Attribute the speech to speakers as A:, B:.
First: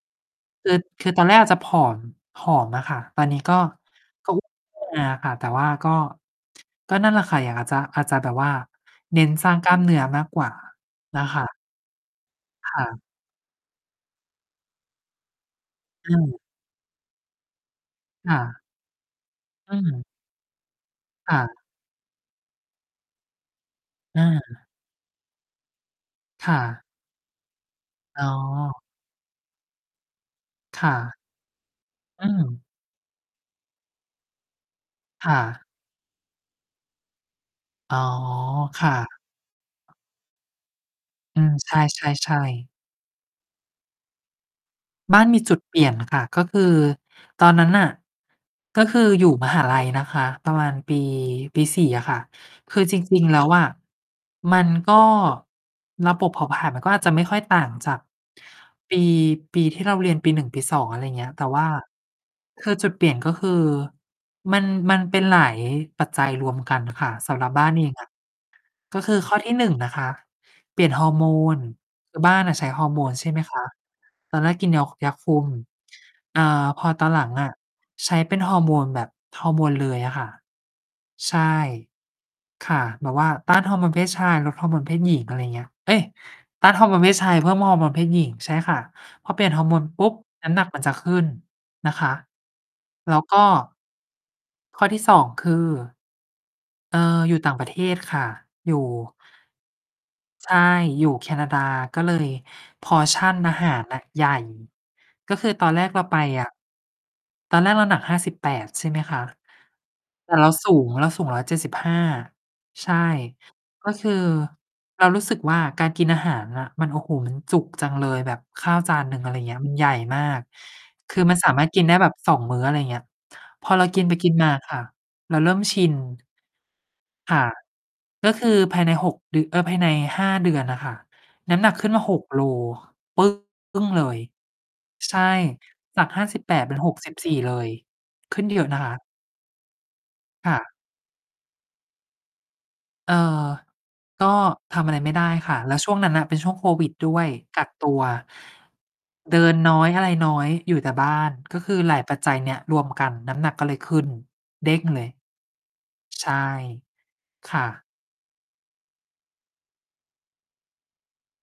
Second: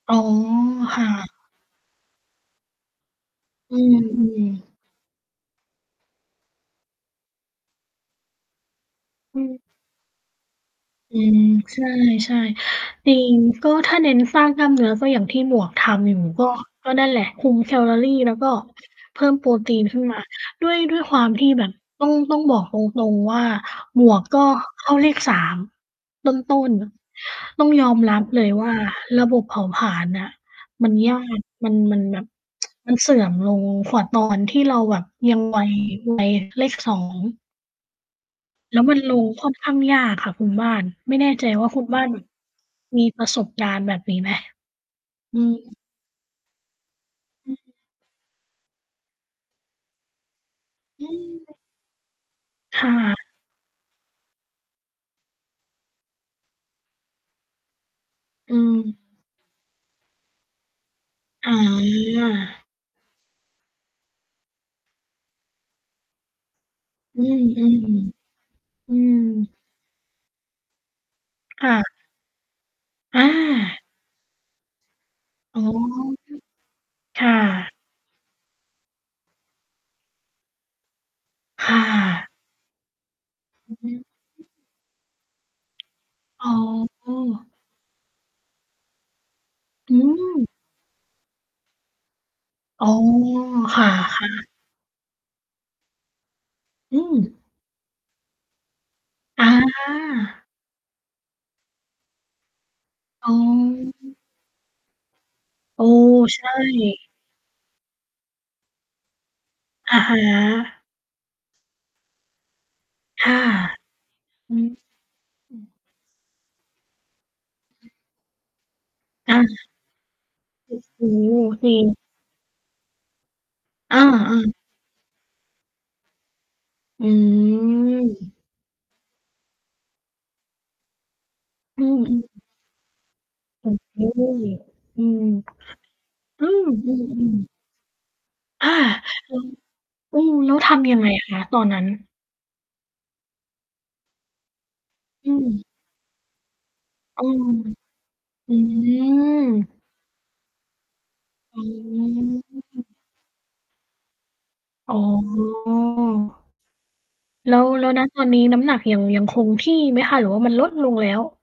A: อ๋อ
B: คือ
A: ค
B: ค
A: ่
B: ือตอนแร
A: ะ
B: กอะจะผอม ผอมอะค่ะ ตอนนี้ก็
A: อื
B: ก็ อ
A: ม
B: ้ว
A: ๆ
B: นเลยอะ ค่ะ แต่ว่าก็ ก็นั่นแหละค่ะ อย่างเราจะ อาจจะแบบว่าเน้น
A: อื
B: สร้าง
A: ม
B: กล้ามเนื้อมากกว่า
A: อ
B: น
A: ื
B: ะค
A: ม
B: ะ
A: ใช่
B: ค่ะ
A: ๆ จริง ก็ถ้าเน้นสร้างกล้ามเนื้อ ก็อย่างที่หมวกทำ
B: อ
A: อยู่
B: ืม
A: ก็ ก็นั่นแหละ คุมแคลอรีแ
B: อ
A: ล้ว
B: า
A: ก็เพิ่มโปรต
B: อื
A: ีนขึ้
B: อ
A: นมา ด้วย ด้วยความ
B: อา
A: ที่แบบต้อง ต้องบอกตรง ๆ ว่าหมว
B: อ
A: กก็
B: า
A: เข้าเลข 3 ต
B: ค่
A: ้น
B: ะ
A: ๆ ต้องยอมรั
B: อ๋
A: บเลยว่า
B: อ
A: ระบบเผาผลาญน่ะ
B: ค
A: มั
B: ่
A: นย
B: ะ
A: าก มัน มันแบ
B: อื
A: บ
B: อ
A: มันเสื่อมลงกว่าตอนที่เราแบบ
B: ค
A: ยั
B: ่
A: ง ว
B: ะ
A: ัย วัยเลข 2
B: อ๋อ
A: แล้
B: ค
A: ว
B: ่
A: ม
B: ะ
A: ันลงค่อนข้างยากค่ะคุณบ้าน ไม่แน่
B: อื
A: ใจ
B: ม
A: ว่า
B: ใช
A: คุณบ้านแบบ
B: ่ ๆ ๆ
A: มีประสบการณ์แบบนี้ไหม?
B: บ้านม
A: อื
B: ีจ
A: ม
B: ุด เปลี่ยนค่ะ ก็คือตอ
A: อื
B: น
A: อ
B: นั้นน่ะ ก็คืออยู่ มหาลัย นะคะ ประมาณปี
A: อืม
B: ปี 4 อะค่ะ ค
A: ค
B: ือ
A: ่
B: จริ
A: ะ
B: ง ๆ แล้วอะมันก็ ระบบเผาผลาญมันก็อาจจะไม่ค่อยต่างจาก
A: อืม
B: ปี ปีที่เราเรียนปี 1 ปี 2 อะไรเงี้ย แต่
A: อ๋
B: ว่า
A: อ
B: คือจุดเปลี่ยนก็คือมัน มันเป็นหลาย ปัจจัยรวมกันค่ะ
A: อื
B: สำห
A: ม
B: รับบ้านเองอะ
A: ๆ อื
B: ก็คื
A: ม
B: อข้อที่ 1 นะคะ เปลี่ยนฮอร์โมน
A: ค่ะ
B: คือบ้านน่ะใช้ฮอร์โมน
A: อ
B: ใช่ไหมคะ
A: า
B: ตอนแรกกินยอ ยาคุม
A: อ๋อ
B: อ่า พอตอน
A: ค
B: หลั
A: ่ะ
B: งอะ
A: ค่ะ
B: ใช้เป็นฮอร์โมนแบบฮอร์โมนเลยอะค่ะ ใช่
A: ค่ะ
B: ค่ะ แบบว่า ต้าน
A: อ
B: ฮ
A: ื
B: อ
A: อ
B: ร์โม
A: ฮ
B: น
A: ึ
B: เพศชาย ลดฮอร์โมนเพศหญิง อะไรอย่างเงี้ย เอ๊ย
A: อ๋
B: ต้านฮอร์โมนเพศชาย เพิ
A: อ
B: ่มฮอร์โมนเพศหญิง ใช่ค่ะ พอเปลี่ยนฮอร์โมน
A: อื
B: ปุ๊บ
A: ม
B: น้ำหนักมันจะขึ้นนะคะ
A: อ๋อ
B: แล้วก็
A: ค่ะ ๆ
B: ข้อที่ 2 คือ เ
A: อ
B: อ
A: ื
B: ่อ อยู่
A: ม
B: ต่างประเทศค่ะ อยู่
A: อา
B: ใช่ อยู่แคนาดา ก็เลย
A: อ๋
B: portion
A: อ
B: อาหารน่ะใหญ่ ก็คือตอนแร
A: เออ
B: กเราไป
A: ใช
B: อะ
A: ่
B: ตอนแรกเราหนัก 58 ใช่ไหมคะ
A: อะฮ
B: แต่เราสู
A: ะ
B: ง เราสูง 175 ใช่
A: ค่ะ
B: ก็คือ
A: อือ
B: เรารู้สึก
A: อ
B: ว
A: ื
B: ่า
A: อ
B: การกินอาหารน่ะ มัน โอ้โฮ มันจุกจังเลยแบบข้าวจานหนึ่ง อะไ
A: อ
B: ร
A: า
B: เงี้ย มันใหญ่มาก
A: โอ้โฮ
B: คือมันสามา
A: จ
B: รถ
A: ริ
B: กินไ
A: ง
B: ด้แบบ 2 มื้อ อะไรเงี้ย พอเรา
A: อ
B: ก
A: า
B: ินไปก
A: เ
B: ิ
A: อ
B: นมา
A: อ
B: ค่ะ เราเริ่มชิน
A: อื
B: ค่ะ ก็
A: ม
B: คือภายใน 6 เดือ เอ่อ ภายใน 5 เดือนน่ะค่ะ น้ำหนัก
A: อื
B: ขึ้น
A: ม
B: มา
A: อ
B: ห
A: ื
B: ก โล
A: ม
B: ปึ
A: โอ้
B: ้ง
A: โ
B: เลย
A: ฮ อื
B: ใช่
A: ม
B: จาก ห้าสิบ
A: อื
B: แปด เป็น 64
A: ม ๆ
B: เ
A: ๆ
B: ลย ขึ้นเยอ
A: อา
B: ะนะคะ
A: ย้ง อืม แ
B: ค
A: ล้
B: ่
A: วท
B: ะ
A: ำ ยังไง คะ ตอนนั้น?
B: เอ่อ ก็ทำอะไรไม่ได
A: อ
B: ้
A: ื
B: ค่ะ
A: ม
B: แล้วช่วงนั้นน่ะเป็นช่วงโควิดด้ว
A: อื
B: ย
A: ม
B: กักตัว
A: อื
B: เดินน้
A: ม
B: อย อะไรน้อย อยู่แต่บ้าน ก
A: อ
B: ็
A: ื
B: คือหลายปัจจัยเนี่ยรว
A: ม
B: มกัน น้ำหนักก็เลยขึ้น เด้ง
A: อ๋อ
B: เลย ใช่ ค
A: แล้
B: ่
A: ว แ
B: ะ
A: ล้ว ณ ตอนนี้น้ำหนักยัง ยังคงที่ไหมคะ หรือว่ามันลดลงแล้ว?